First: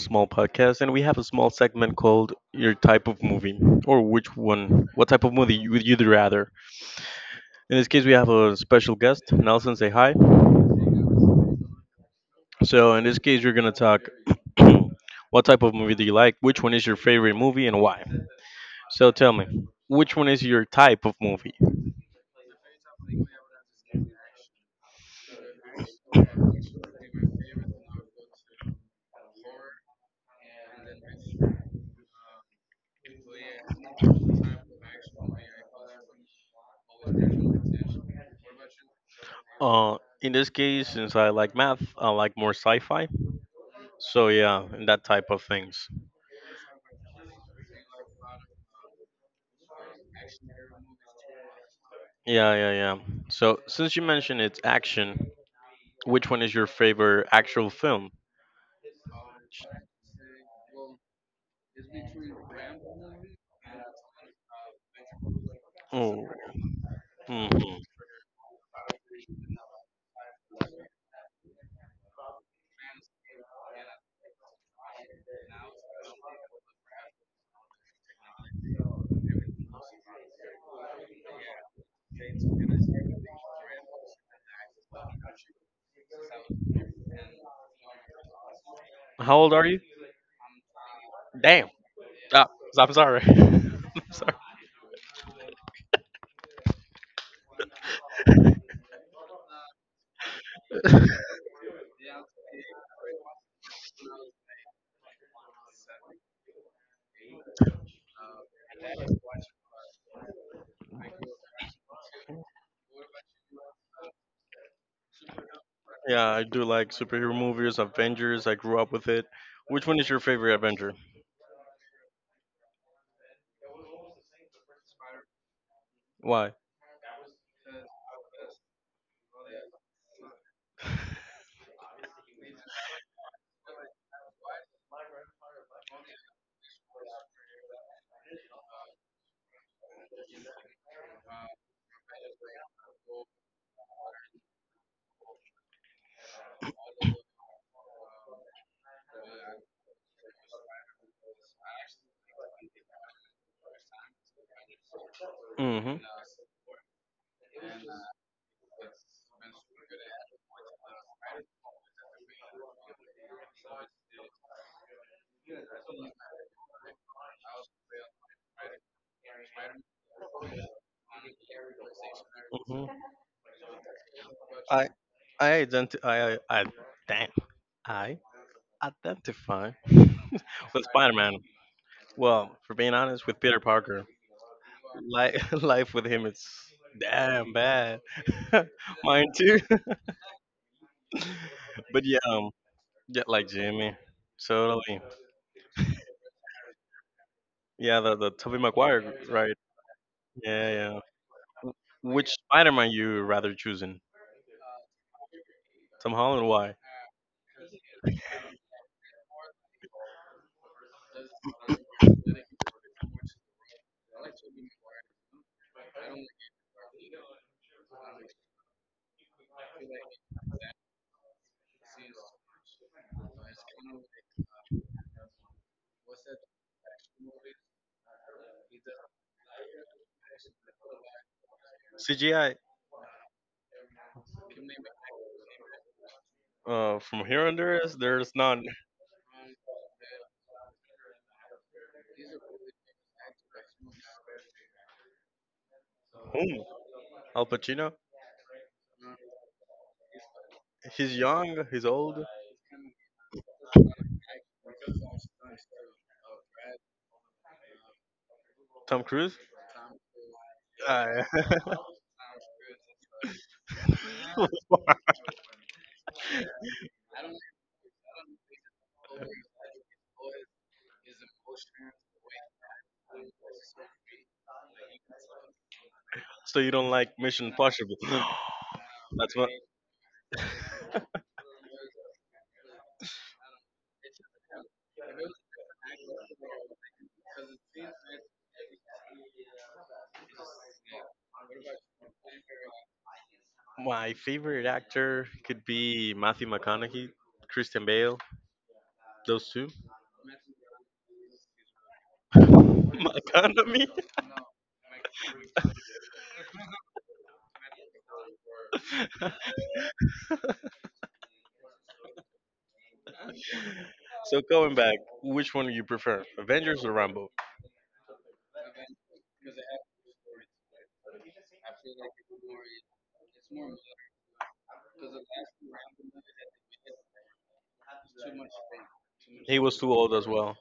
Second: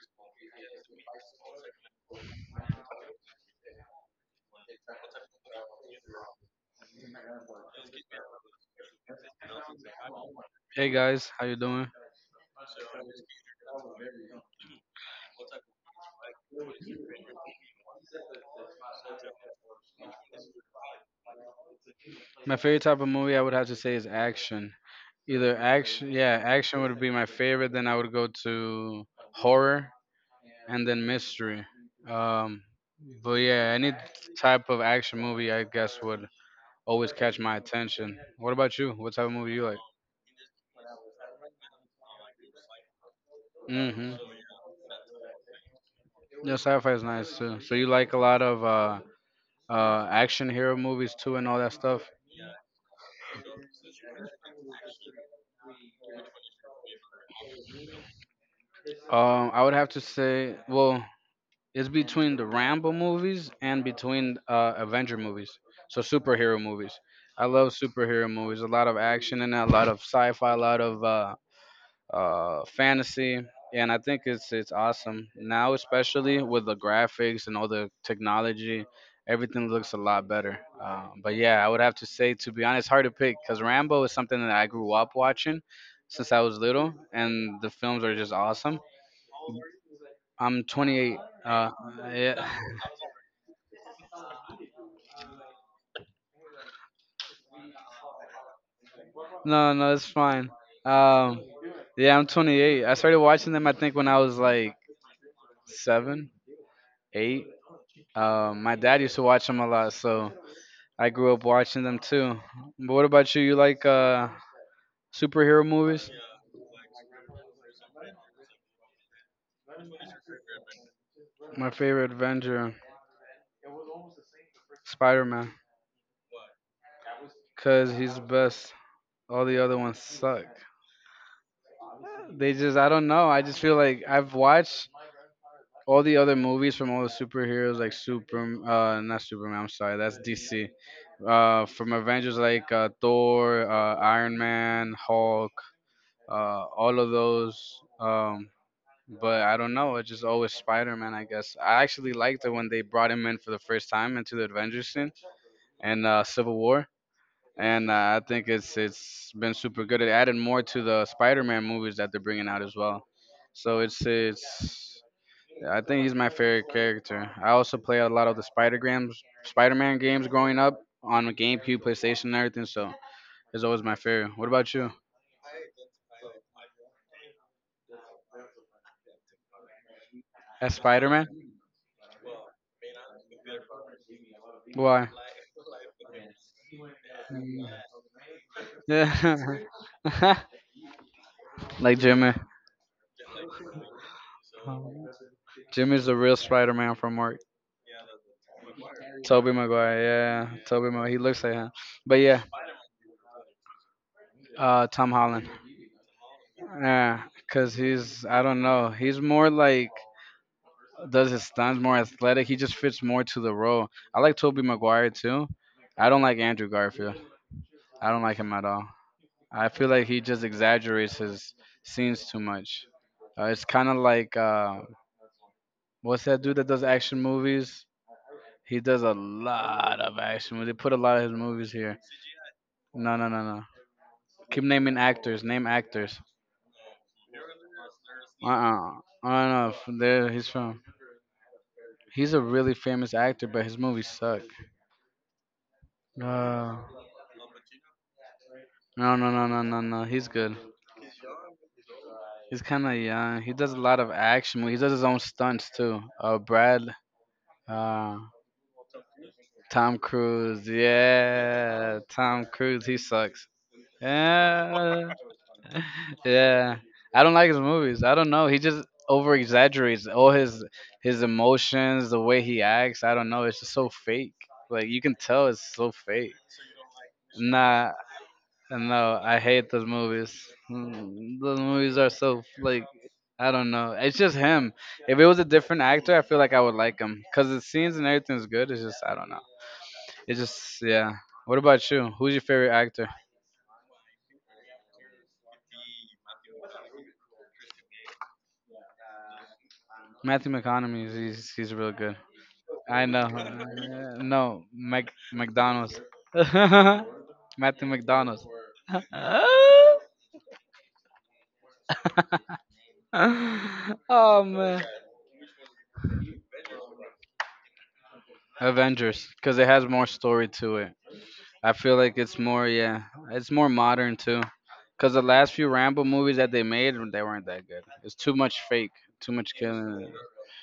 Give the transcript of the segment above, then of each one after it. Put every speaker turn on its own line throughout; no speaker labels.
small podcast, and we have a small segment called Your Type of Movie, or which one, what type of movie would you rather? In this case, we have a special guest, Nelson, say hi.
Hey guys, how you doing?
So, in this case, we're gonna talk what type of movie do you like, which one is your favorite movie, and why. So, tell me, which one is your type of movie?
My favorite type of movie I would have to say is action. Either action, yeah, action would be my favorite. Then I would go to horror and then mystery. Um, but yeah, any type of action movie I guess would always catch my attention. What about you? What type of movie you like?
Uh, in this case, since I like math, I like more sci-fi.
Hmm.
So yeah, and that type of things.
Yeah, sci-fi is nice too. So you like a lot of action hero movies too and all that stuff?
Yeah, yeah, yeah. So since you mentioned it's action, which one is your favorite actual film?
I would have to say, well, it's between the Rambo movies and between Avenger movies, so
Oh,
superhero movies. I love
hmm.
superhero movies. A lot of action in it, a lot of sci-fi, a lot of fantasy, and I think it's awesome now, especially with the graphics and all the technology. Everything looks a lot better. But yeah, I would have to say, to be honest, hard to pick because Rambo is something that I grew up watching since I was little, and the films are just awesome.
How old are you?
I'm 28.
Damn.
Uh, yeah.
Ah, I'm sorry. I'm sorry.
No, no, it's fine. Um, yeah, I'm 28. I started watching them, I think, when I was like seven, eight. My dad used to watch them a lot, so I grew up watching them too. But what about you? You like superhero movies?
Yeah, I do like superhero movies, Avengers. I grew up with it. Which one is your favorite Avenger?
My favorite Avenger, Spider Man,
Why?
because he's the best. All the other ones suck. They just, I don't know. I just feel like I've watched all the other movies from all the superheroes like super not superman, I'm sorry, that's DC. From Avengers, like Thor, Iron Man, Hulk, all of those. But I don't know, it's just always Spider-Man, I guess. I actually liked it when they brought him in for the first time into the Avengers scene
Mm-hmm.
and Civil War, and I think it's been super good. It added more to the Spider-Man movies that they're bringing out as well, so it's, yeah, I think he's my favorite character. I also play a lot of the Spider Grams, Spider Man games growing up on GameCube, PlayStation, and everything.
Mm-hmm.
So it's always my favorite. What about you?
I I damn. I identify
As
with
Spider Man?
Spider-Man. Well, for being honest, with Peter Parker,
Why?
life life with him is damn
Mm.
bad. Mine too.
Yeah. Like
But yeah,
Jimmy.
yeah, like Jimmy, totally.
Jimmy's the real Spider Man from work.
Yeah, the Tobey Maguire,
Toby
right?
Maguire, yeah.
Yeah,
Toby
yeah.
Maguire. He looks like him. But
Which
yeah,
Spider-Man you rather choosing?
Tom Holland.
Tom Holland?
Uh, cause he's, I don't know. He's more like does his stunts, more athletic. He just fits more to the role. I like Toby Maguire too. I don't like Andrew Garfield. I don't like him at all. I feel like he just exaggerates his scenes too much. It's kind of like what's that dude that does action movies? He does a lot of action movies. They put a lot of his movies here.
CGI.
No, no, no, no. Keep naming actors. Name actors.
From here on there's
Uh,
none.
uh I don't know. There, he's from. He's a really famous actor, but his movies suck.
Whom?
Uh,
Al Pacino?
no, no, no, no, no, no. He's good.
He's young. He's old.
He's kind of young. He does a lot of action movies. He does his own stunts too. Uh,
Tom Cruise.
Tom Cruise.
Ah,
Yeah, Tom Cruise. He sucks. Yeah, yeah. I don't like his movies. I don't know. He just over exaggerates all his emotions, the way he acts. I don't know. It's just so fake. Like you can tell, it's so fake.
so you don't like Mission
Nah,
Impossible?
and no, I
That's what
hate those movies. Mm, those movies are so like, I don't know. It's just him. If it was a different actor, I feel like I would like him because the scenes and everything's good. It's just, I don't know. It's just yeah. What about you? Who's your favorite actor?
my favorite actor could be: Matthew McConaughey, Christian Bale, those two.
Matthew McConaughey. He's real good. I know.
McConaughey.
No, Mac McDonald's. Matthew McDonald's.
So
Oh
going
man.
back, which one do you prefer, Avengers or Rambo?
Avengers, because it has more story to it. I feel like it's more, yeah, it's more modern too. Cause the last few Rambo movies that they made, they weren't that good. It's too much fake, too much
He was too
killing.
old as well.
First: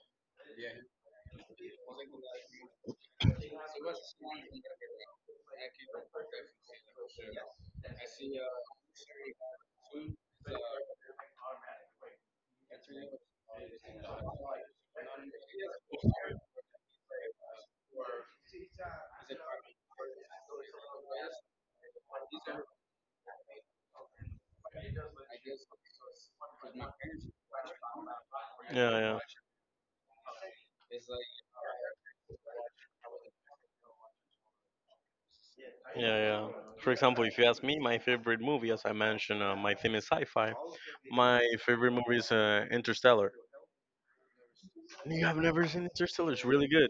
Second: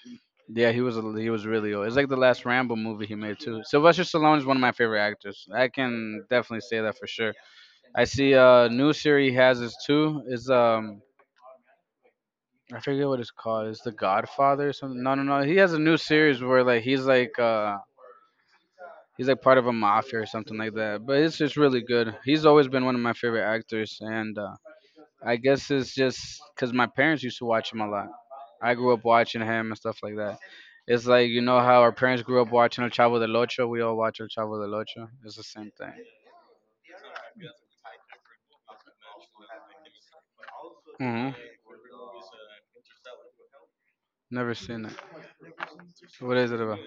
Yeah, he was a, he was really old. It's like the last Rambo movie he made too. Sylvester Stallone is one of my favorite actors. I can definitely say that for sure. I see a new series he has is too. Is I forget what it's called. It's The Godfather or something. No, no, no. He has a new series where like he's like he's like part of a mafia or something like that. But it's just really good. He's always been one of my favorite actors, and I guess it's just because my parents used to watch him a lot. I grew
Yeah,
up
yeah.
watching him and stuff like that. It's like you know how our parents grew up watching El Chavo del Ocho. We all watch El Chavo del Ocho. It's the same thing.
Yeah, yeah. For example, if you ask me, my favorite movie, as I mentioned, my theme is sci-fi.
Hmm.
My favorite movie is Interstellar.
Never seen it.
You have never seen Interstellar?
What
It's
is it
really
about?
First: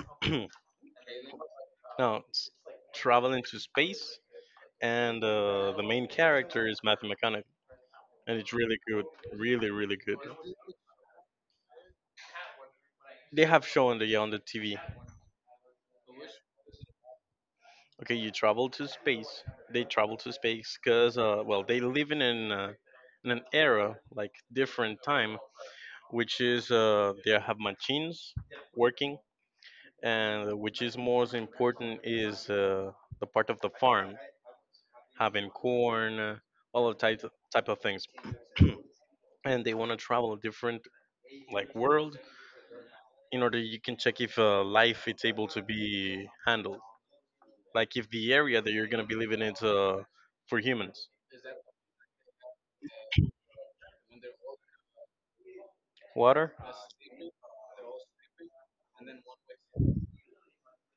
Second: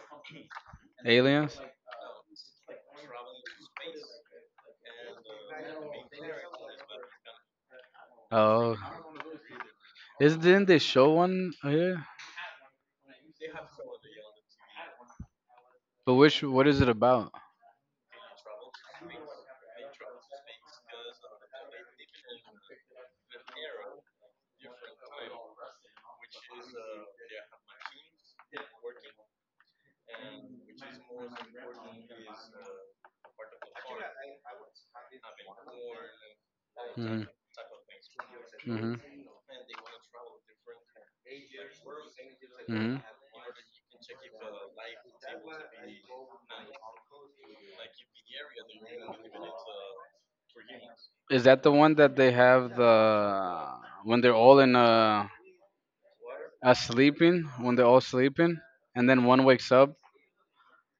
good.
Aliens?
Now, it's traveling to space, and the main character is Matthew McConaughey, and it's
Oh,
really good, really, really good.
is didn't they show one here?
They have shown the on the TV.
But which what is it about?
Okay, you travel to space. They travel to space because, well, they live in an era like different time, which is they have machines working, and which is most important is the part of the farm having corn, all of type
Hmm.
type of things,
Hmm.
and they want to travel a different like world
Hmm.
in order you can check if life it's able to be handled, like if the area that you're gonna be living is for humans.
Is that the one that they have the when they're all in
Water.
a sleeping, when they're all sleeping and then one wakes up?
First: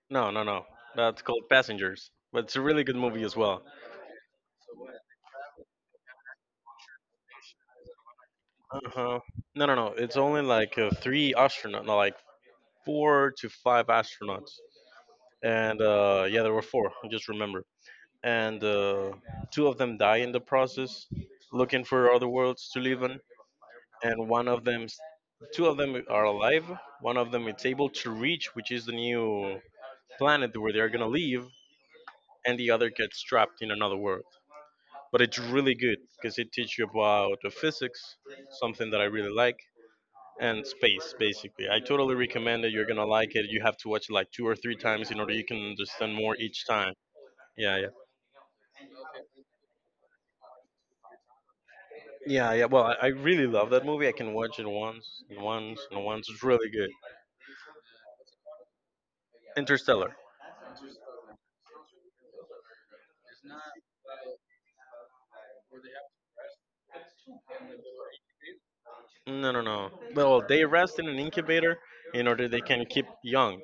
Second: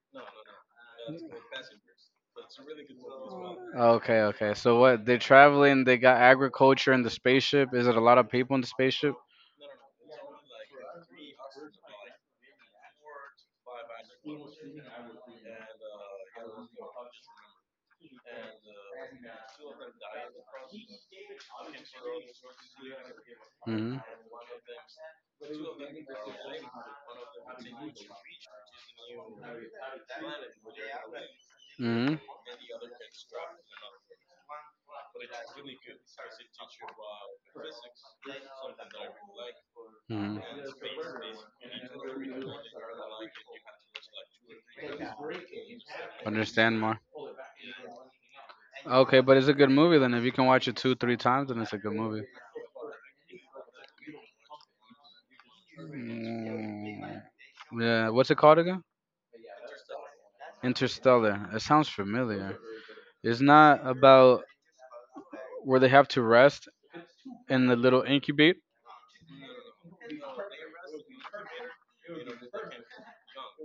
No, no, no. That's called Passengers. But it's a really good movie as well.
Okay, okay. So what? They're traveling. They got agriculture in the spaceship. Is it a lot of people in the spaceship?
Uh-huh. No, no, no. It's only like three astronauts, no, like four to five astronauts. And yeah, there were four. I just remember. And two of them die in the process, looking for other worlds to live on.
Mhm.
And one of them, two of them are alive. One of them is able to reach, which is the new planet where they are gonna live.
Mhm. Mhm.
And the other gets trapped in another world. But it's really good because it teaches you about the physics, something that I really like, and space basically. I totally recommend it. You're gonna like it. You have to watch it like two or three times in order you can understand more each
Understand
time.
more.
Yeah, yeah,
Okay, but it's a good movie then. If you can watch it two, three times, then it's a good movie.
yeah, yeah. Well, I really love that movie. I can watch it once and once and once. It's really good.
Mm, yeah, what's it called again?
Interstellar.
Interstellar. It sounds familiar. It's not about where they have to rest in the little incubate.
No, no, no. Well, they rest in an incubator in order they can keep young.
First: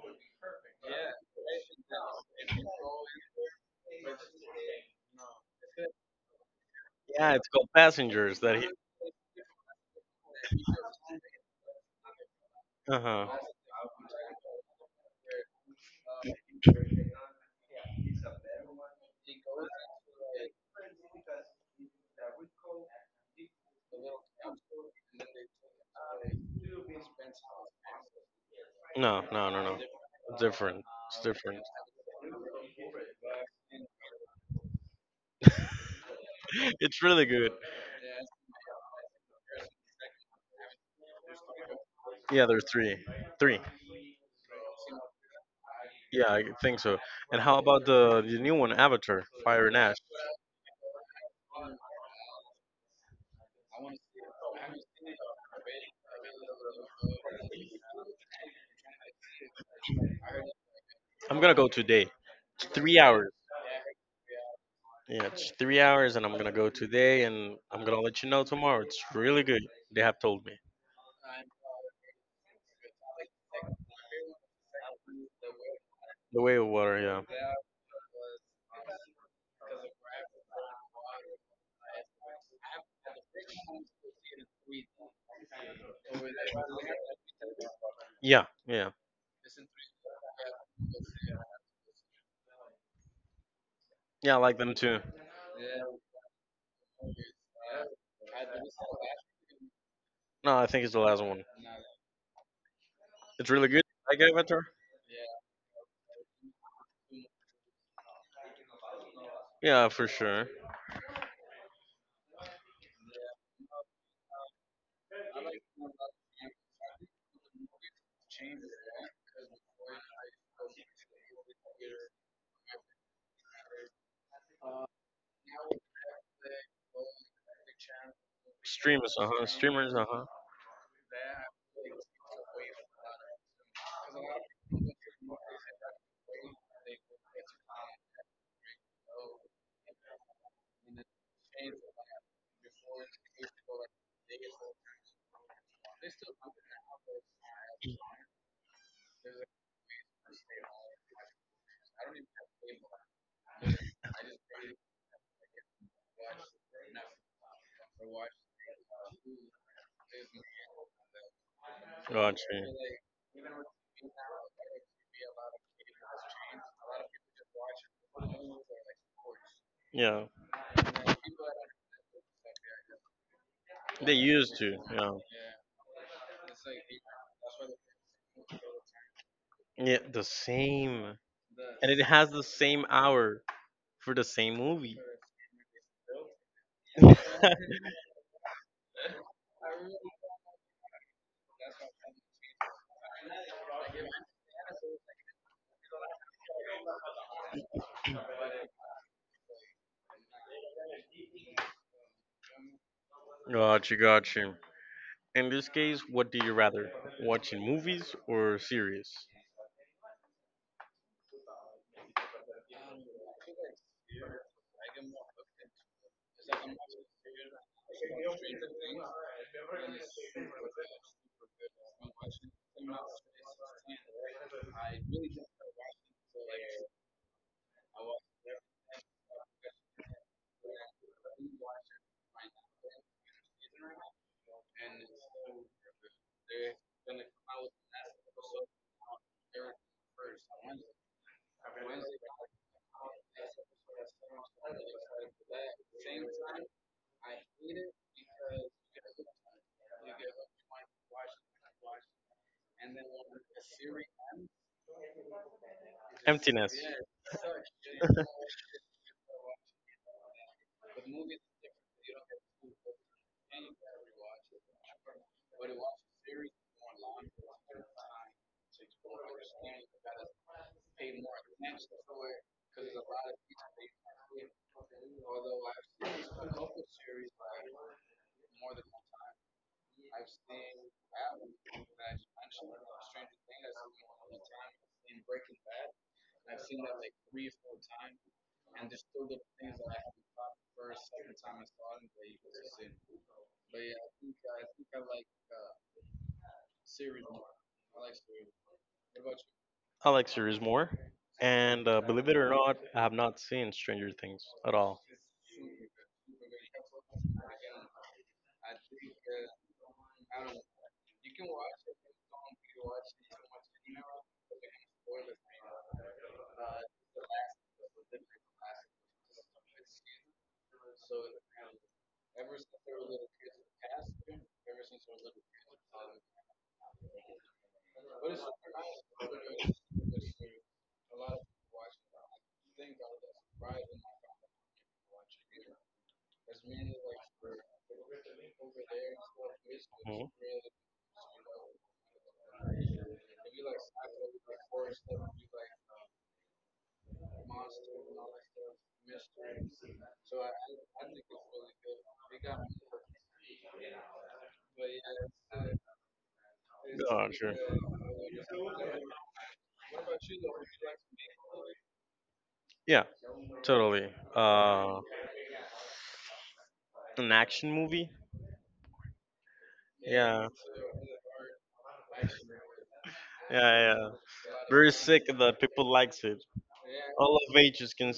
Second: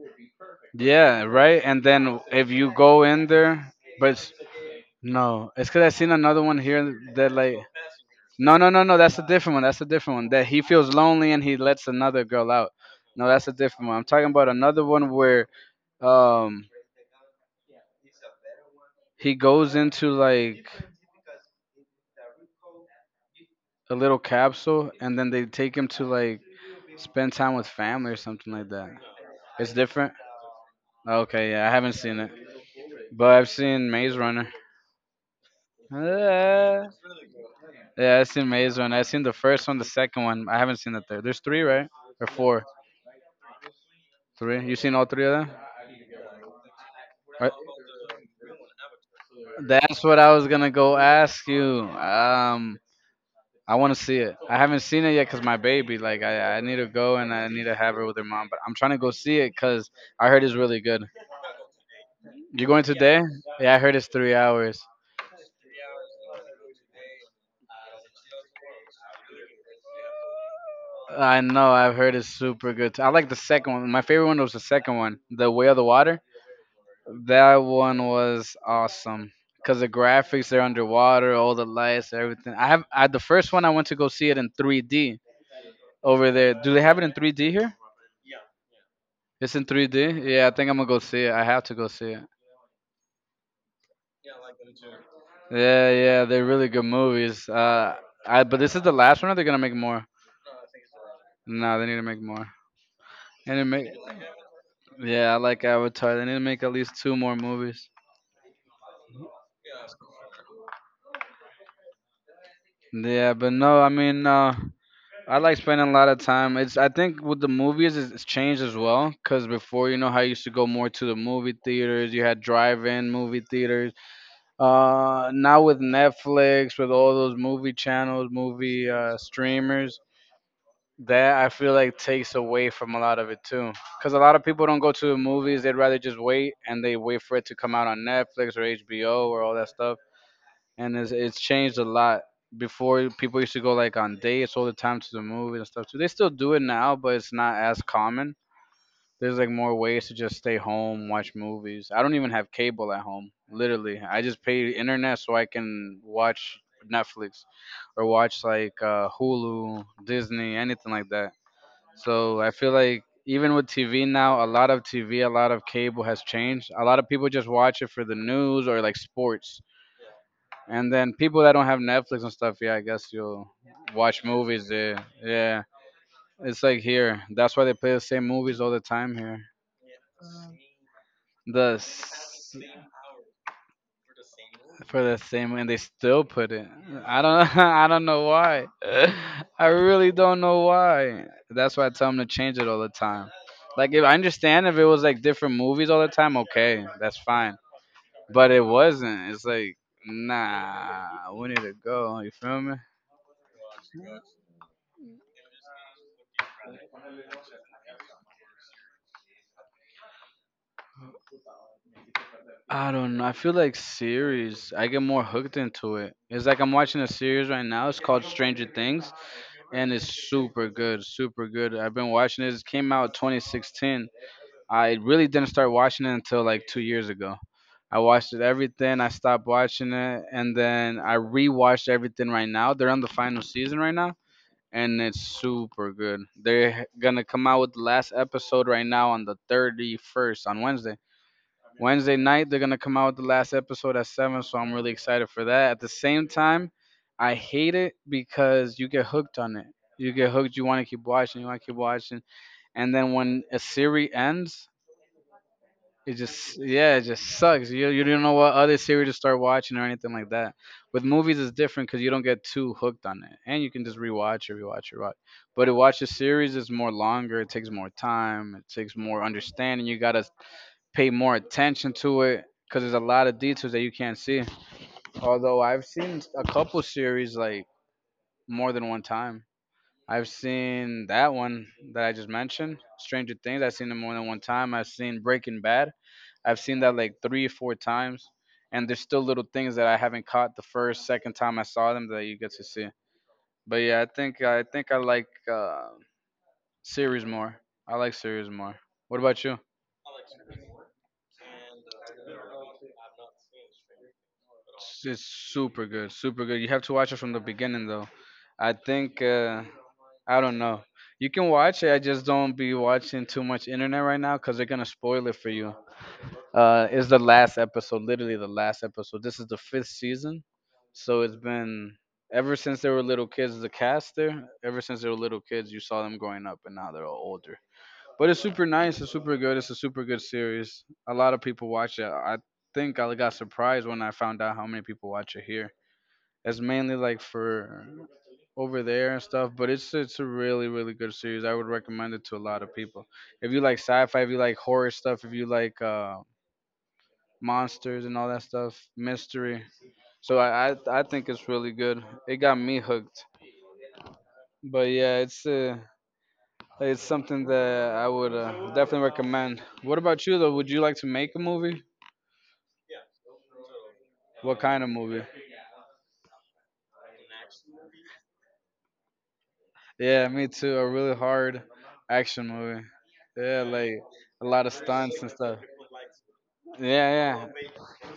Yeah, right. And then if you go in there, but it's- no, it's because I seen another one here that
Yeah, it's
like.
called Passengers. That
No,
he.
no, no, no. That's a different one. That's a different one. That he feels lonely and he lets another girl out.
Uh huh.
No, that's a different one. I'm talking about another one where um he goes into like a little capsule, and then they take him to like spend time with family or something like that.
No, no, no,
It's
no.
different.
It's different. It's
Okay,
different.
yeah, I haven't seen it, but I've seen Maze Runner. Uh,
It's really good.
yeah, I've seen Maze Runner. I've seen the first one, the second one. I haven't seen the third. There's three, right? Or
Yeah,
four?
there's three. Three.
Three. You seen all three of them?
Yeah, I think so. And
Right?
how about the new one, Avatar, Fire and Ash?
That's what I was gonna go ask you. I want to see it. I haven't seen it yet 'cause my baby, like, I need to go and I need to have her with her mom. But I'm trying to go see it 'cause I heard it's really good.
I'm gonna go today.
You going
Three
today?
hours.
Yeah, I heard it's 3 hours.
Yeah, it's 3 hours, and I'm gonna go today, and I'm gonna let you know tomorrow. It's really good. They have told me.
I know. I've heard it's super good too. I like the second one. My favorite one was the second one, the Way of the Water.
The Way of Water. Yeah.
That one was awesome because the graphics, they're underwater, all the lights, everything. The first one I went to go see it in 3D over there. Do they have it in 3D here?
Yeah, yeah,
It's in 3D. Yeah, I think I'm gonna go see it. I have to go see it.
yeah. I like them too.
Yeah, yeah, they're really good movies. I but this is the last one. Or they're gonna make more.
No, I think it's the last one.
No, they need to make more.
It's
And it
really good.
make,
Like Avatar.
yeah, I like Avatar. They need to make at least two more movies.
Yeah, for sure.
Yeah, but no, I mean, I like spending a lot of time. It's I think with the movies it's changed as well because before you know how I used to go more to the movie theaters. You had drive-in movie theaters. Now with Netflix, with all those movie channels, movie
Streamers, uh huh. Streamers,
streamers,
uh huh.
that I feel like takes away from a lot of it too. Because a lot of people don't go to the movies; they'd rather just wait and they wait for it to come out on Netflix or HBO or all that stuff, and it's changed a lot. Before people used to go like on dates all the time to the movies and stuff. So they still do it now, but it's not as common. There's like more ways to just stay home, watch movies. I don't even have cable at home. Literally, I just pay internet so I can watch Netflix or watch like Hulu, Disney, anything like that. So I
Gotcha.
feel like even with TV now, a lot of TV, a lot of cable has changed. A lot of people just watch it for the news or like sports.
Yeah,
And then people that don't have Netflix and stuff, yeah, I guess you'll
they
watch
used
movies
to.
there.
Yeah,
Yeah, it's like here. That's why they play the same movies all the time here.
yeah, the same,
The
and it has the
s-
same hour for the same movie.
for the same, and they still put it. I don't. I don't know why. I really don't know why. That's why I tell them to change it all the time. Like if I understand if it was like different movies all the time, okay, that's fine. But it wasn't. It's like nah, we need to go. You feel me?
Gotcha, gotcha. In this case, what do you rather, watching movies or series?
I don't know. I feel like series. I get more hooked into it. It's like I'm watching a series right now. It's called Stranger Things, and it's super good, super good. I've been watching it. It came out 2016. I really didn't start watching it until like 2 years ago. I watched it everything. I stopped watching it, and then I rewatched everything right now. They're on the final season right now, and it's super good. They're gonna come out with the last episode right now on the 31st on Wednesday. Wednesday night they're gonna come out with the last episode at 7, so I'm really excited for that. At the same time, I hate it because you get hooked on it. You get hooked. You want to keep watching. You want to keep watching, and then when a series ends, it just
Emptiness.
yeah, it just sucks. You don't know what other series to start watching or anything like that. With movies, it's different because you don't get too hooked on it, and you can just rewatch or rewatch or rewatch. But to watch a series is more longer. It takes more time. It takes more understanding. You gotta pay more attention to it because there's a lot of details that you can't see. Although I've seen a couple series like more than one time. I've seen that one that I just mentioned, Stranger Things. I've seen it more than one time. I've seen Breaking Bad. I've seen that like three or four times, and there's still little things that I haven't caught the first, second time I saw them that you get to see. But yeah, I think I like series more. I like series more. What about you?
I like series more, and believe it or not, I have not seen Stranger Things at
It's
all.
it's super good, super good. You have to watch it from the beginning though. I think I don't know. You can watch it. I just don't be watching too much internet right now because they're gonna spoil it for you. It's the last episode, literally the last episode. This is the fifth season, so it's been ever since they were little kids. The cast there, ever since they were little kids, you saw them growing up, and now they're all older. But it's super nice. It's super good. It's a super good series. A lot of people watch it. I think I got surprised when I found out how many people watch it here. It's mainly like for over there and stuff, but it's a really really good series. I would recommend it to a lot of people. If you like sci-fi, if you like horror stuff, if you like monsters and all that stuff, mystery. So I think it's really good. It got me hooked. But yeah, it's something that I would definitely recommend. What about you though? Would you like to make a movie?
Yeah, totally.
What kind of movie?
An action movie.
Yeah, me too. A really hard action movie. Yeah,
Yeah,
like
yeah.
a lot of stunts and
That
stuff.
people likes it. Yeah, all
Yeah,
of ages can like.
yeah.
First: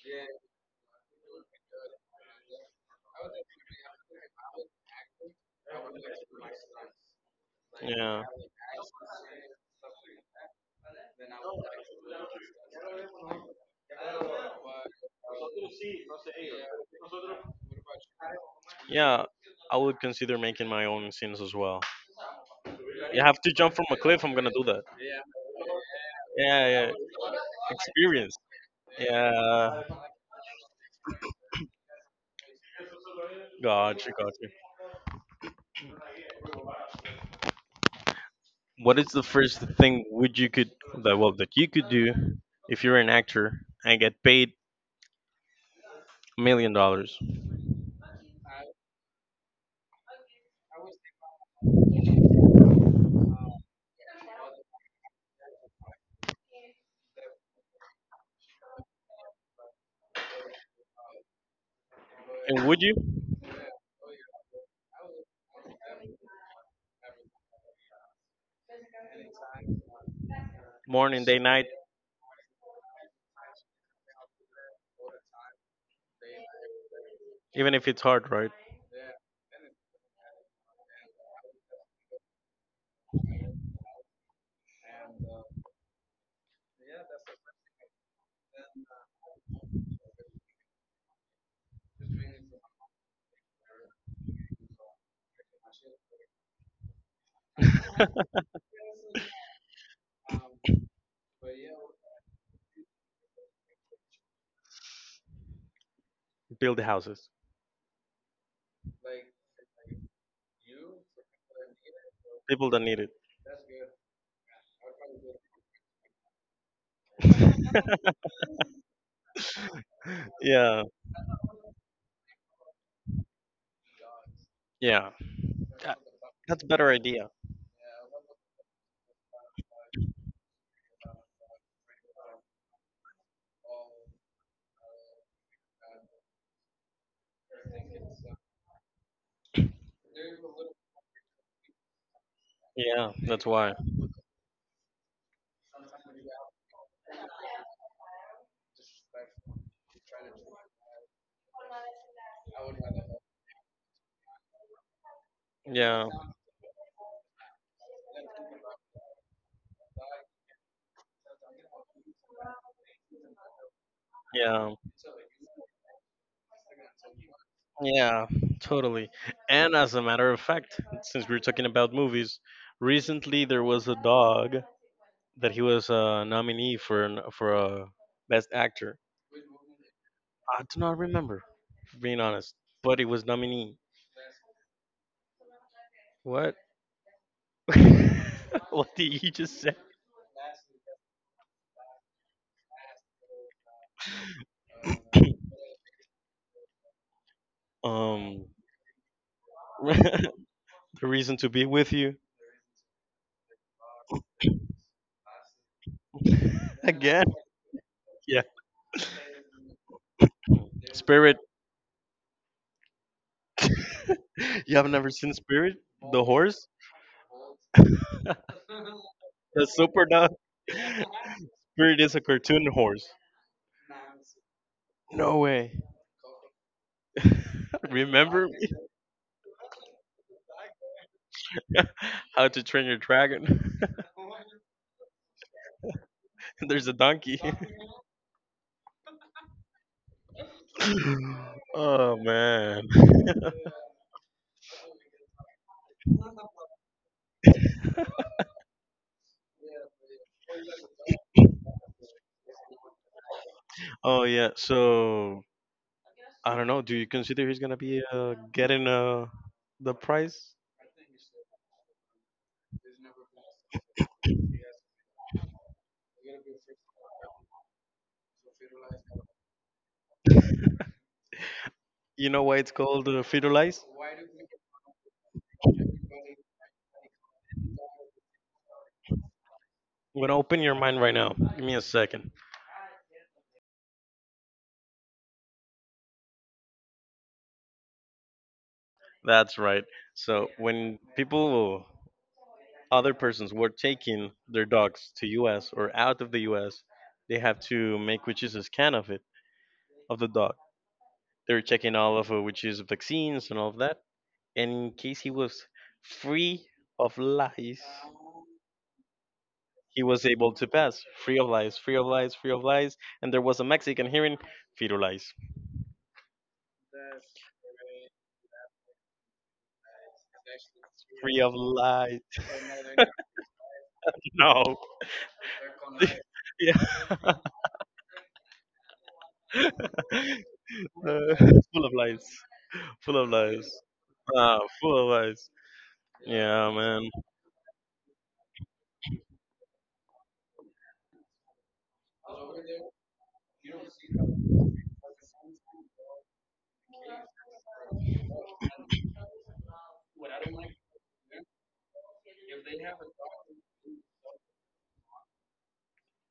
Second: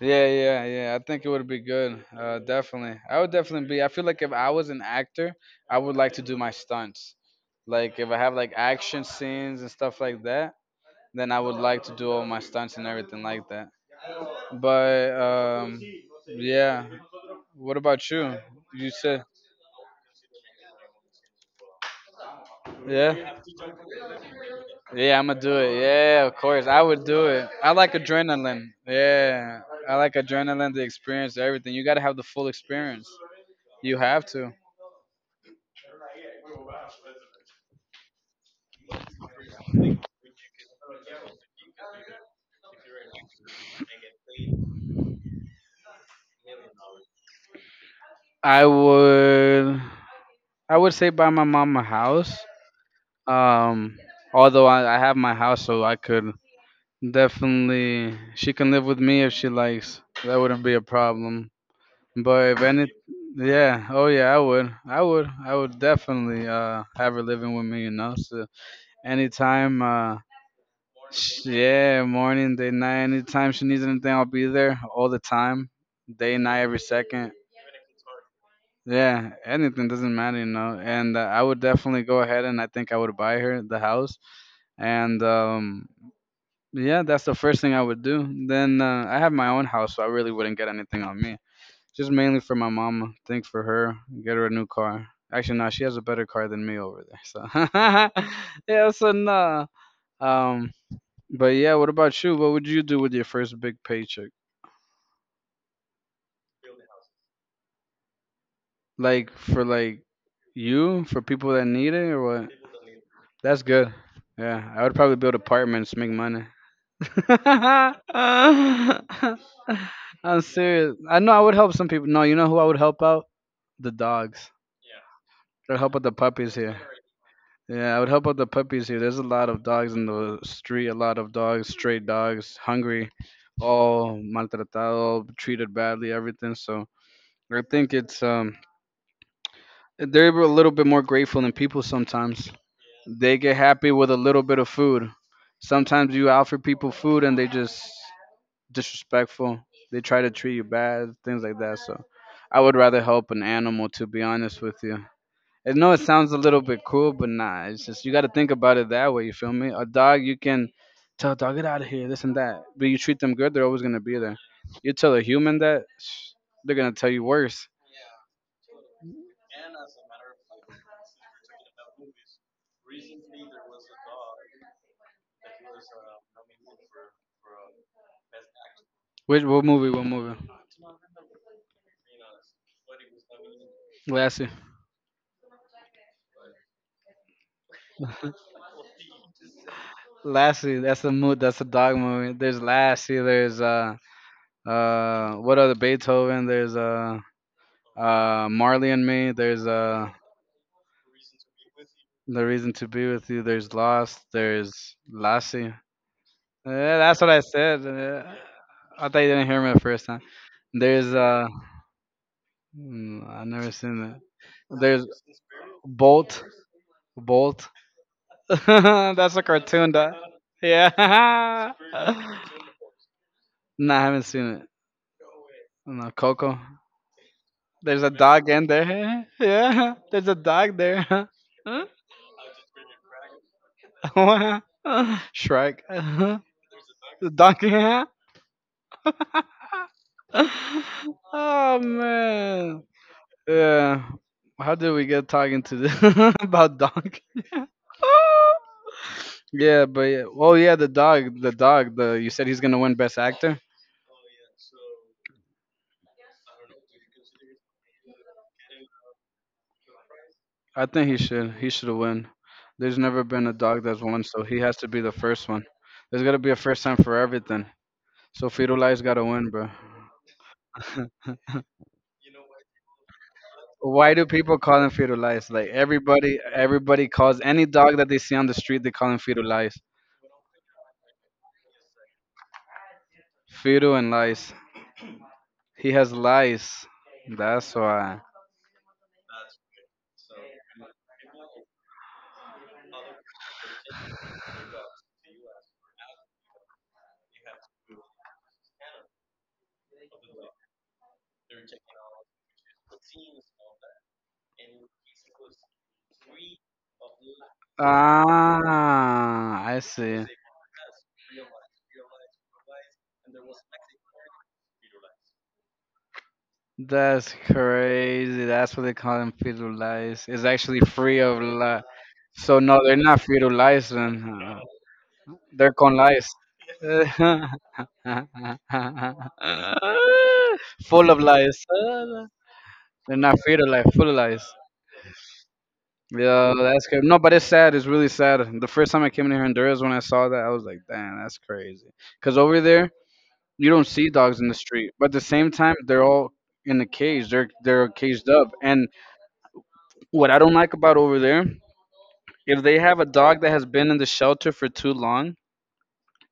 Yeah, yeah, yeah. I think it would be good. Definitely. I would definitely be. I feel like if I was an actor, I would like to do my stunts. Like if I
Yeah.
have like action scenes and stuff like that, then I would like to do all my stunts and everything like that. But yeah. What about you? You said
Yeah, I would consider making my own scenes as well.
Yeah.
You have to jump from a cliff. I'm gonna do that.
Yeah, I'm gonna do it. Yeah, of course.
Yeah,
I
yeah.
would do it. I like
Experience.
adrenaline. Yeah.
Yeah.
I like adrenaline, the experience, everything. You gotta have the full experience. You
Gotcha,
have
gotcha.
to.
What is the first thing would you could that well that you could do if you're an actor and get paid $1 million?
I would I would say buy my mom a house. Um although I have my house so I could definitely she can live with me if she likes. That wouldn't be a problem. But if
And would
any
you
yeah, oh yeah, I would. I would. I would definitely have her living with me, you know. So Anytime,
morning, day, night,
yeah, morning, day, night. Anytime she needs anything, I'll be there all the time, day, night, every second.
even if it's hard, right?
Yeah, anything doesn't matter, you know. And I would definitely go ahead and I think I would buy her the house. And yeah, that's the first thing I would do. Then I have my own house, so I really wouldn't get anything on me. Just mainly for my mama. Think for her, get her a new car. Actually, no, she has a better car than me over there. So yeah, so no. Um, but yeah, what about you? What would you do with your first big paycheck?
Build houses.
Like for like you, for people that need it or what?
People that need it.
That's good. Yeah, I would probably build apartments, make money. I'm
Yeah,
serious. I know I would help some people. No, you know who I would help out? The dogs.
yeah.
I'd help
That-
out the puppies
That's a
here.
better idea.
Yeah, I would help out the puppies here. There's a lot of dogs in the street, a lot of dogs, stray dogs, hungry, all maltratado, treated badly, everything. So I think it's they're a little bit more grateful than people sometimes.
Yeah,
They
that's
get
why.
happy with a little bit of food. Sometimes you offer people food and they just disrespectful. They try to treat you bad, things like that. So I would rather help an animal to be honest with you. I know it
Yeah,
sounds a little bit cool, but nah, it's just you gotta think about it that way, you feel me? A dog you can tell a dog get out of here, this and that. But you treat them good, they're always gonna be there.
yeah.
You tell a human that they're gonna tell you worse.
Yeah, totally. And as a matter of fact, since we were talking about movies, recently there was a dog that he was a nominee for a best actor.
Which what movie, what movie?
I do not remember, for being honest, but he was nominee.
Lassie.
What? What did you just say?
Lassie, that's a mo that's a dog movie. There's Lassie, there's what other Beethoven, there's
Um,
Marley and Me, there's
the reason to be with you.
The Reason to Be With You, there's Lost, there's Lassie. Yeah, that's
Again.
what I said. Yeah.
Yeah,
I thought you didn't hear me the first time. There's
Spirit.
uh mm, I've never seen
You
that.
have
There's
never seen Spirit, the
Bolt.
horse.
Bolt. That's a
The
cartoon
super
dog.
Supernut.
Yeah.
Spirit is a cartoon horse.
Nah, I haven't seen it.
No way.
No, Coco. There's a
Remember
dog
me?
in there. Yeah, there's a dog there.
How to Train Your Dragon?
Shrek.
There's a
The
donkey.
donkey. Oh
Oh man.
man. Yeah. How did we get talking to this about donkey? Yeah, but yeah. Oh yeah, the dog. The dog. The you said he's gonna win Best Actor.
Oh yeah. So I don't know. Do you consider he's gonna be getting the prize?
I think he should. He should win. There's never been a dog that's won, so he has to be the first one. There's gotta be a first time for everything. So Firulais gotta win, bro.
You know why it's called Fiddle Lies?
Why do people call him Firulais? Like everybody, everybody calls any dog that they see on the street, they call him Firulais.
I'm gonna open your mind right now. Give me a second.
Firu and lice. He has lice. That's why.
That's right. So when people other persons were taking their dogs to US or out of the US, they have to make which is a scan of it, of the dog. They're checking all of which is vaccines and all of that. And in case he was free of lies,
Ah, I
he
see.
was able to pass. Free of lies, free of lies, free of lies. And there was a Mexican hearing, fetal lies.
That's crazy. That's what they call them fetal lice. It's actually free of
Free of
li
lies.
So no, they're not fetal lice then.
No.
They're con lies.
Yeah. Uh,
Full of lies.
full of lies. Full
They're
of
not afraid
lies.
of life, full of lies.
Ah, full of lies.
Yeah,
Yeah,
that's crazy.
man.
No, but it's sad. It's really sad. The first time I came to Honduras, when I saw that, I was like, "Damn, that's crazy." Because over there, you don't see dogs in the street, but at the same time, they're all in a cage. They're caged up. And what I don't like about over there, if they have a dog that has been in the shelter for too long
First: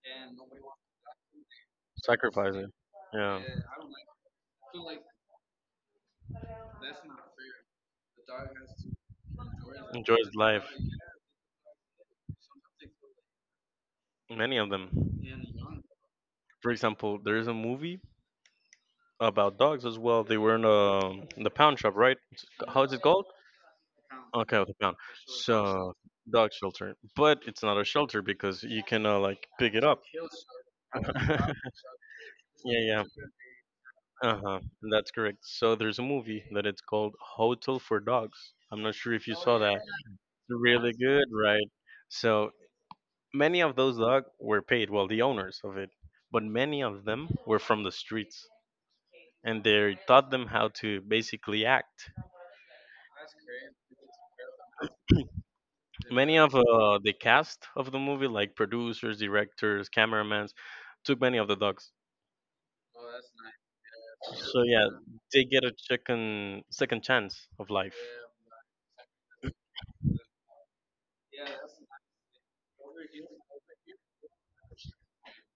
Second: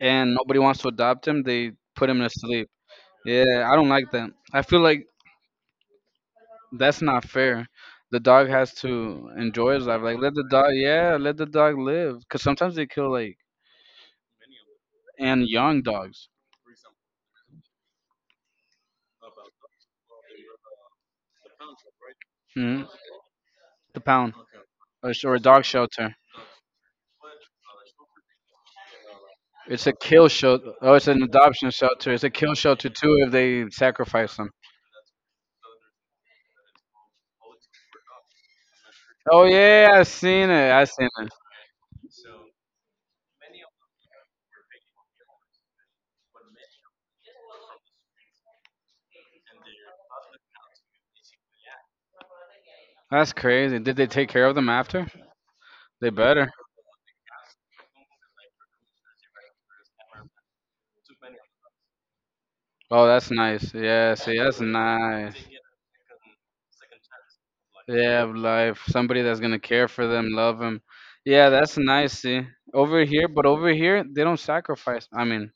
and nobody wants to adopt him, they put him to sleep.
Sacrificing. Yeah.
Yeah, I don't like that. I feel like that's not fair. The dog has to enjoy his life. Like
Enjoys
let the
life.
dog, yeah, let the dog live. Cause sometimes they kill like
Many of them.
and young dogs.
For example, there is a movie about dogs as well. They were in the pound shop, right? How
Hmm.
is it called?
The pound
Okay, the pound.
or, sh- or a dog
So,
shelter.
dog shelter. But it's not a shelter because you can like pick it
It's a
up.
kill shelter. Oh, it's an adoption shelter. It's a kill
Yeah,
shelter
yeah.
too if they sacrifice them.
Uh-huh. That's correct. So there's a movie that it's called Hotel for Dogs. I'm not sure if you
Oh
saw that.
yeah, I seen it. I
Really
seen
good,
it.
right? So many of those dogs were paid, well, the owners of it, but many of them were from the streets, and they taught them how to basically act.
That's crazy. Did they take care of them after? They
Many
better.
of the cast of the movie, like producers, directors, cameramans, took many of the dogs.
Oh, that's nice. Yeah, see, that's
So yeah,
nice.
they get a second chance of life.
Yeah, of life. Somebody that's gonna care for them, love them. Yeah, that's nice. See, over here, but over here they don't sacrifice. I mean,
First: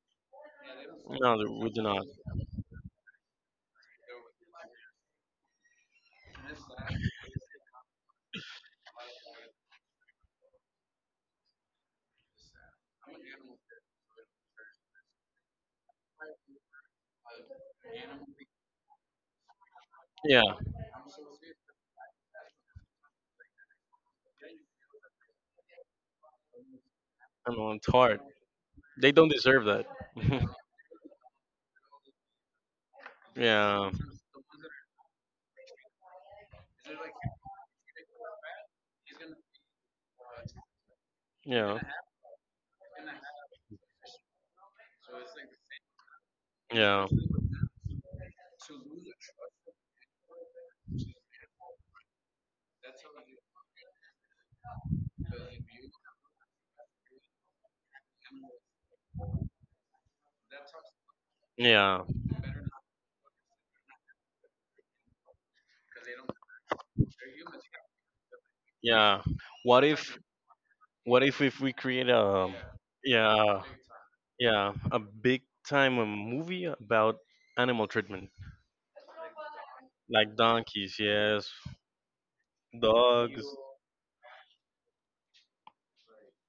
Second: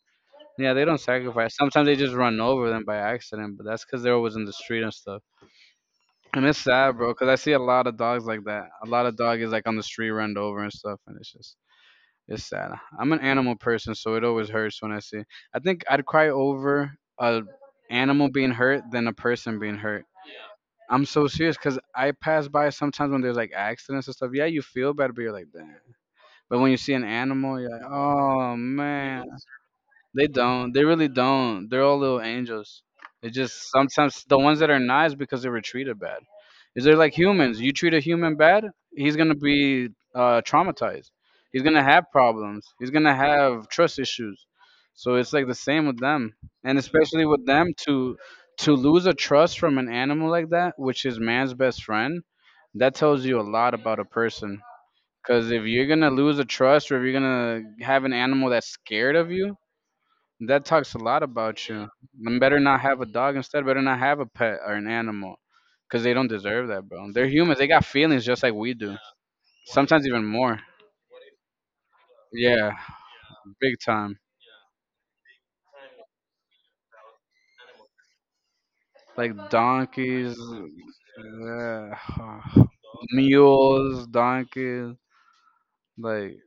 yeah, they don't
No,
sacrifice.
we do
Sometimes they
not.
just run over them by accident, but that's because they're always in the street and stuff. And it's sad, bro, because I see a lot of dogs like that. A lot of dog is like on the street, run over and stuff, and it's just it's sad. I'm an animal person, so it always hurts when I see. I think I'd cry over a animal being hurt than a person being hurt.
Yeah,
I'm so serious because I pass by sometimes when there's like accidents and stuff. Yeah, you feel bad, but you're like, damn. But when you see an
I
animal,
know
you're
it's
like,
hard.
oh
They
man,
don't deserve that.
they don't. They really don't. They're all little angels. It's just
Yeah,
sometimes the ones that are nice because they were treated bad. Is they're like humans? You treat a human bad, he's gonna be traumatized. He's
yeah,
gonna have problems. He's gonna have trust issues. So it's like the same with them, and
yeah,
especially with them to lose a trust from an animal like that, which is man's best friend. That tells you a lot about a person. Because if you're gonna lose a trust, or if you're gonna have an animal that's scared of you, that talks a lot about you.
yeah.
And better not have a dog instead. Better not have a pet or an animal, because they don't deserve that, bro. They're humans. They got feelings just like we do.
Yeah. What
Sometimes
if
even more.
what if we create a,
Yeah,
yeah,
big time.
yeah, a big time, a movie about animal treatment,
Like
like
donkeys,
donkeys, yes,
uh,
dogs,
mules, donkeys. Like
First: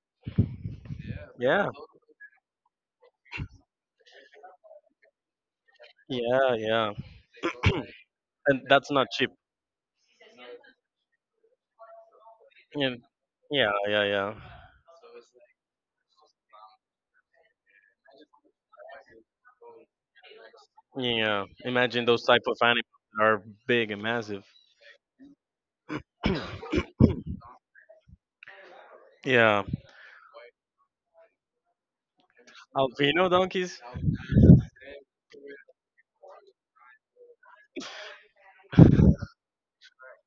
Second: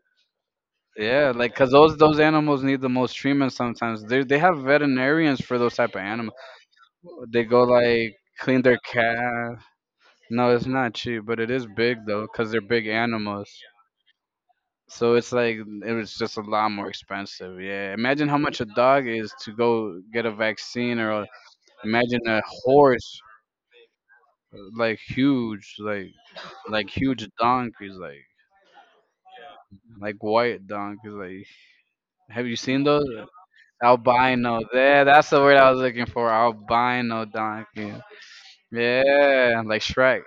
yeah, like
yeah,
'cause those animals need the most treatment sometimes. They have veterinarians for those type of animals.
yeah, yeah.
They go like
And
clean their
that's not cheap,
calf. No, it's not cheap, but it is big though, 'cause they're big
yeah,
animals.
yeah, yeah, yeah,
So it's like it was just a lot more expensive. Yeah. Imagine how much a dog is to go get a vaccine or
yeah. Imagine
imagine
those type
a
of animals
horse
are big and massive,
like huge like like huge donkeys
yeah,
like white donkeys like have you seen those
albino donkeys.
albino there that's the word I was looking for albino donkey yeah like Shrek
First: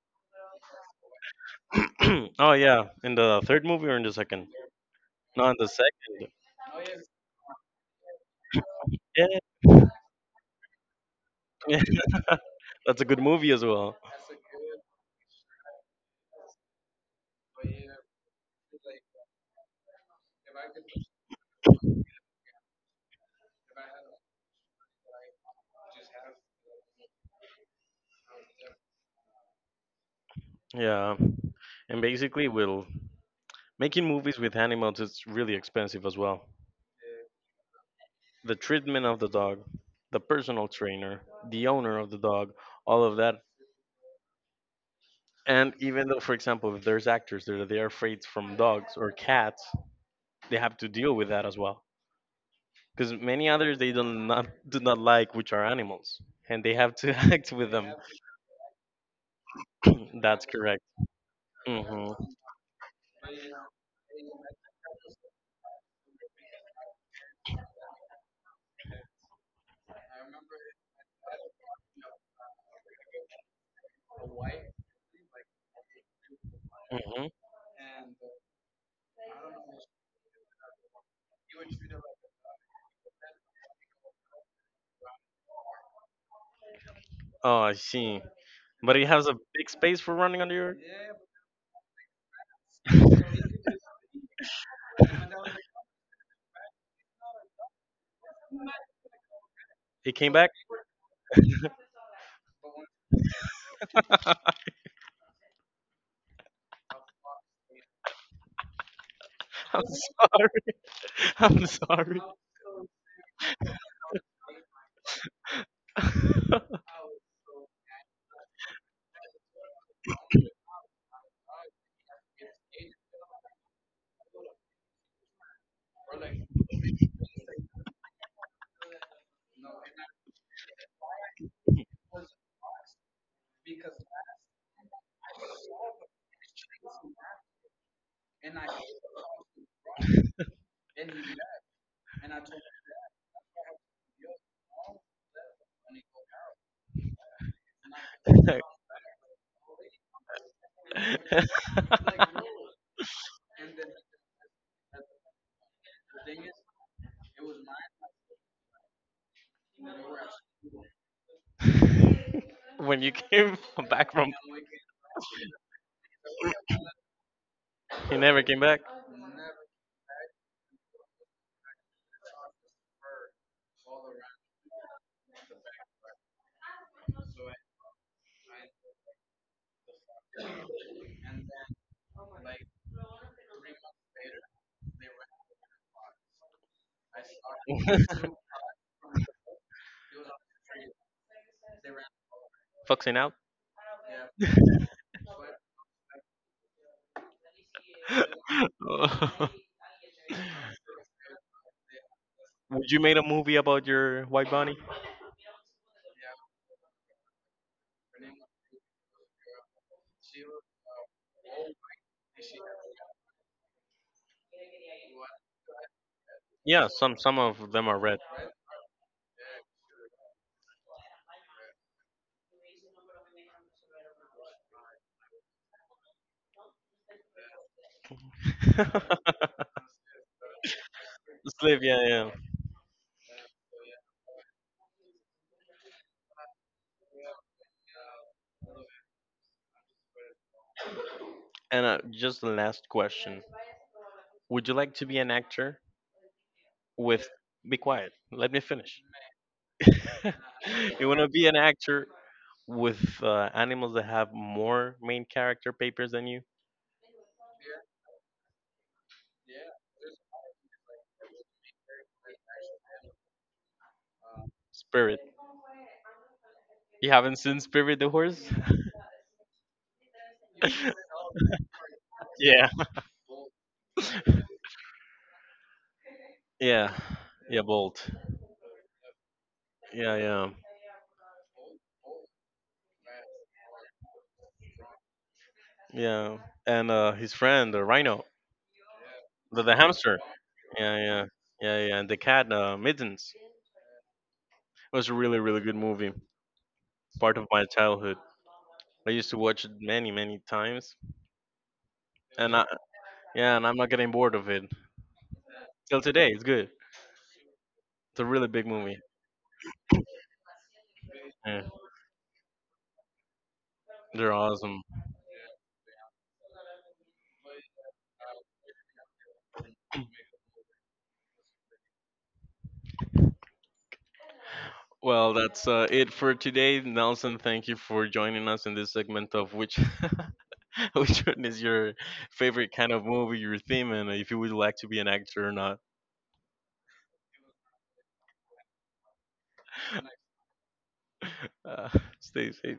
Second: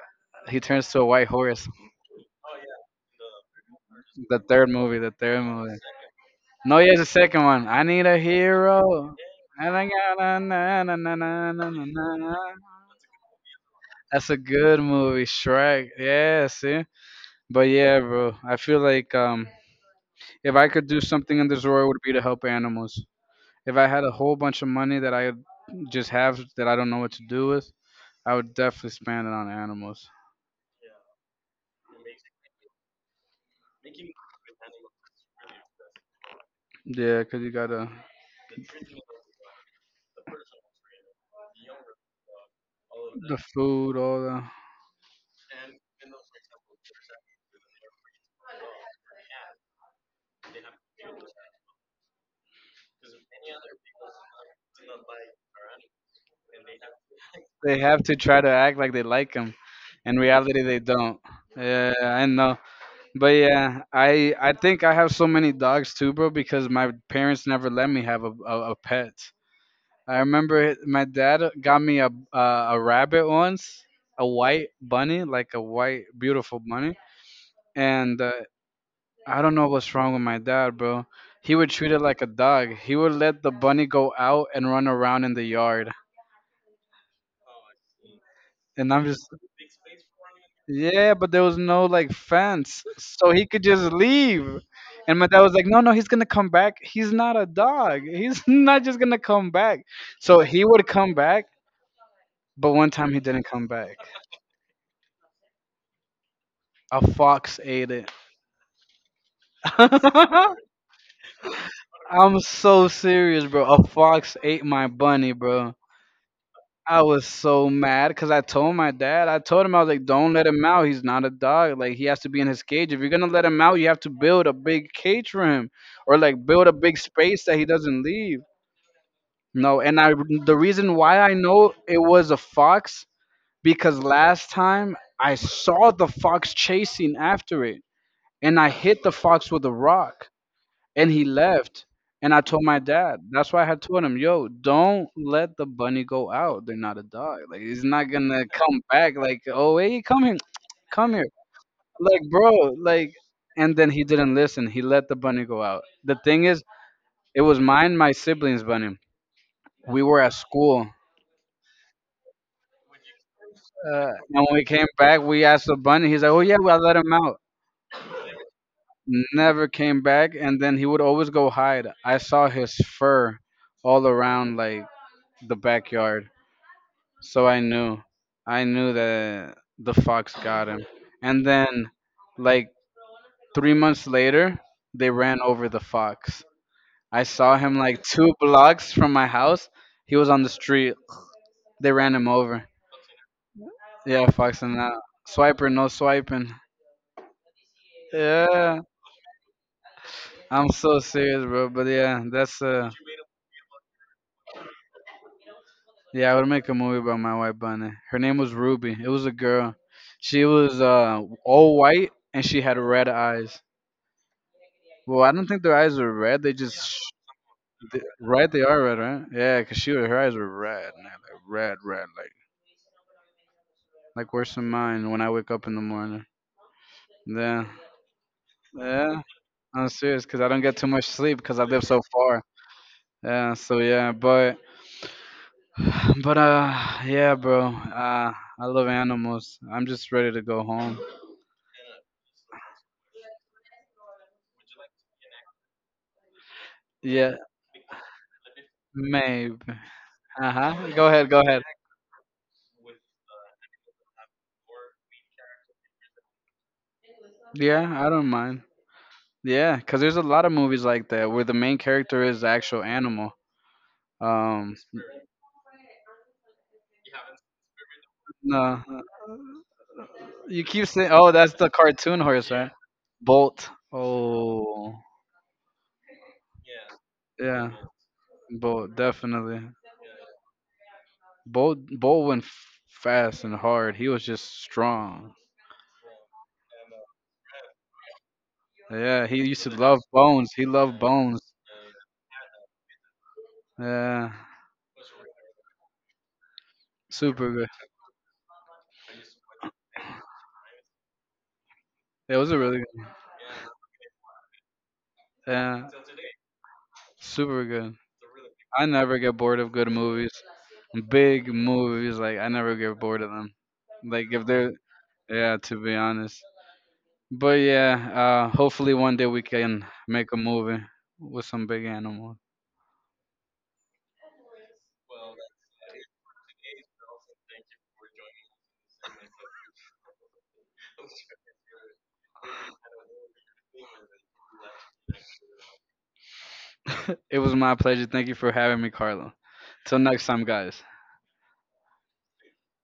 he turns to a white horse
Oh yeah, in the third movie or in the
the
second.
third movie the third
No, in the
movie.
second.
No, here's the second one. I need a hero. And I got a
Yeah,
na.
that's a good movie as well.
That's a good movie, Shrek. Yeah, see? But yeah, bro. I feel like if I could do something in this world it would be to help animals. If I had a whole bunch of money that I just have that I don't know what to do with, I would definitely spend it on animals.
Yeah. And basically, will making movies with animals is really expensive as well.
Yeah, 'cause you gotta
The treatment of the dog, the personal trainer, the owner of the dog, all of
the
that.
food, all the.
And even though, for example, if there's actors that are they are afraid from dogs or cats, they have to deal with that as well. Because many others they do not like, which are animals, and they have to act with
They
them.
have to try to act like they like them. In
That's
reality, they
correct.
don't. Yeah,
Hmm.
I know. But yeah, I think I have so many dogs too, bro, because my parents never let me have a pet. I remember my dad got me a rabbit once, a white bunny, like a white beautiful bunny,
Hmm.
and I don't know what's wrong with my dad, bro. He would treat it like a dog. He would let the bunny go out and run around in the yard.
Oh, I see.
And
But
I'm
it
just,
has a big space for running under your.
yeah, but there was no like fence, so he could just leave. And my dad was like, "No, no, he's gonna come back. He's not a dog. He's not just gonna come back."
It came
So
back.
he would come back, but one time he didn't come back. A fox ate it.
I'm sorry. I'm sorry.
I'm so serious, bro. A fox ate my bunny, bro. I was so mad because I told my dad, I told him, I was like, don't let him out. He's not a dog. Like, he has to be in his cage. If you're going to let him out, you have to build a big cage for him or like build a big space that he doesn't leave. No, and I the reason why I know it was a fox because last time I saw the fox chasing after it and I hit the fox with a rock and he left and I told my dad. That's why I had told him, "Yo, don't let the bunny go out. They're not a dog. Like he's not going to come back like, "Oh, hey, come here. Come here." Like, bro, like and then he didn't listen. He let the bunny go out. The thing is, it was mine, my siblings' bunny. We were at school.
When you came
Uh,
back from,
and when we came back, we asked the bunny. He's like, "Oh yeah, well, I let him out."
you never came back.
Never came back, and then he would always go hide. I saw his fur all around like the backyard, so I knew that the fox got him. And then, like 3 months later, they ran over the fox. I saw him like two blocks from my house. He was on the street. They ran him over.
Foxing out.
Yeah, fox and that swiper, no swiping. Yeah, I'm so serious, bro. But yeah, that's
Would you made a movie about your white bunny?
yeah. I would make a movie about my white bunny. Her name was Ruby. It was a girl. She was all white and she had red eyes. Well, I don't think their eyes were red. They just
Yeah, some of them are red.
red. They are red, right? Yeah, 'cause she was her eyes were red, man, like red, red, like worse than mine when I wake up in the morning. Yeah, yeah. I'm serious 'cause I don't get too much sleep 'cause I
Slave,
live so
yeah, yeah.
far. Yeah, so yeah, but But yeah, bro. I love animals. I'm just ready to go home.
And just the last question: would you like to be an actor with?
Yeah,
Be quiet. Let me finish.
maybe. Uh huh. Go
You want
ahead.
to
Go
be an
ahead.
actor with animals that have more main character papers than you?
Yeah, I don't mind. Yeah, cause there's a lot of movies like that where the main character is the actual animal. Um,
Spirit. You haven't seen Spirit the horse?
no, you keep saying, oh, that's the cartoon horse, right?
Yeah.
Bolt. Oh,
Yeah. Yeah,
yeah.
Bolt.
Bolt, definitely.
Yeah, yeah.
Bolt went fast and hard. He was just strong.
Yeah. And his friend, the rhino,
Yeah, he used to
the
love
hamster.
bones. He loved
Yeah, yeah.
bones.
Yeah, yeah. And the cat, Mittens.
Yeah,
It was a really, really good movie. Part
super
of my
good.
childhood. I used to watch it many, many times.
It was
And
a
I,
really good.
yeah, and I'm not getting bored of it.
Yeah,
Till today, it's good.
super good.
It's a really big
I
movie.
never get bored of good movies. Big
Yeah,
movies, like I never get bored of them. Like
they're
if they're,
awesome.
yeah, to be honest. But yeah, hopefully one day we can make a movie with some big animals.
Well, that's it for today, Nelson. Thank you for joining us in this segment of which which one is your favorite kind of movie, your theme, and if you would like to be an actor or not.
It was my pleasure. Thank you for having me, Carlo. Till next time, guys.
Uh, stay safe.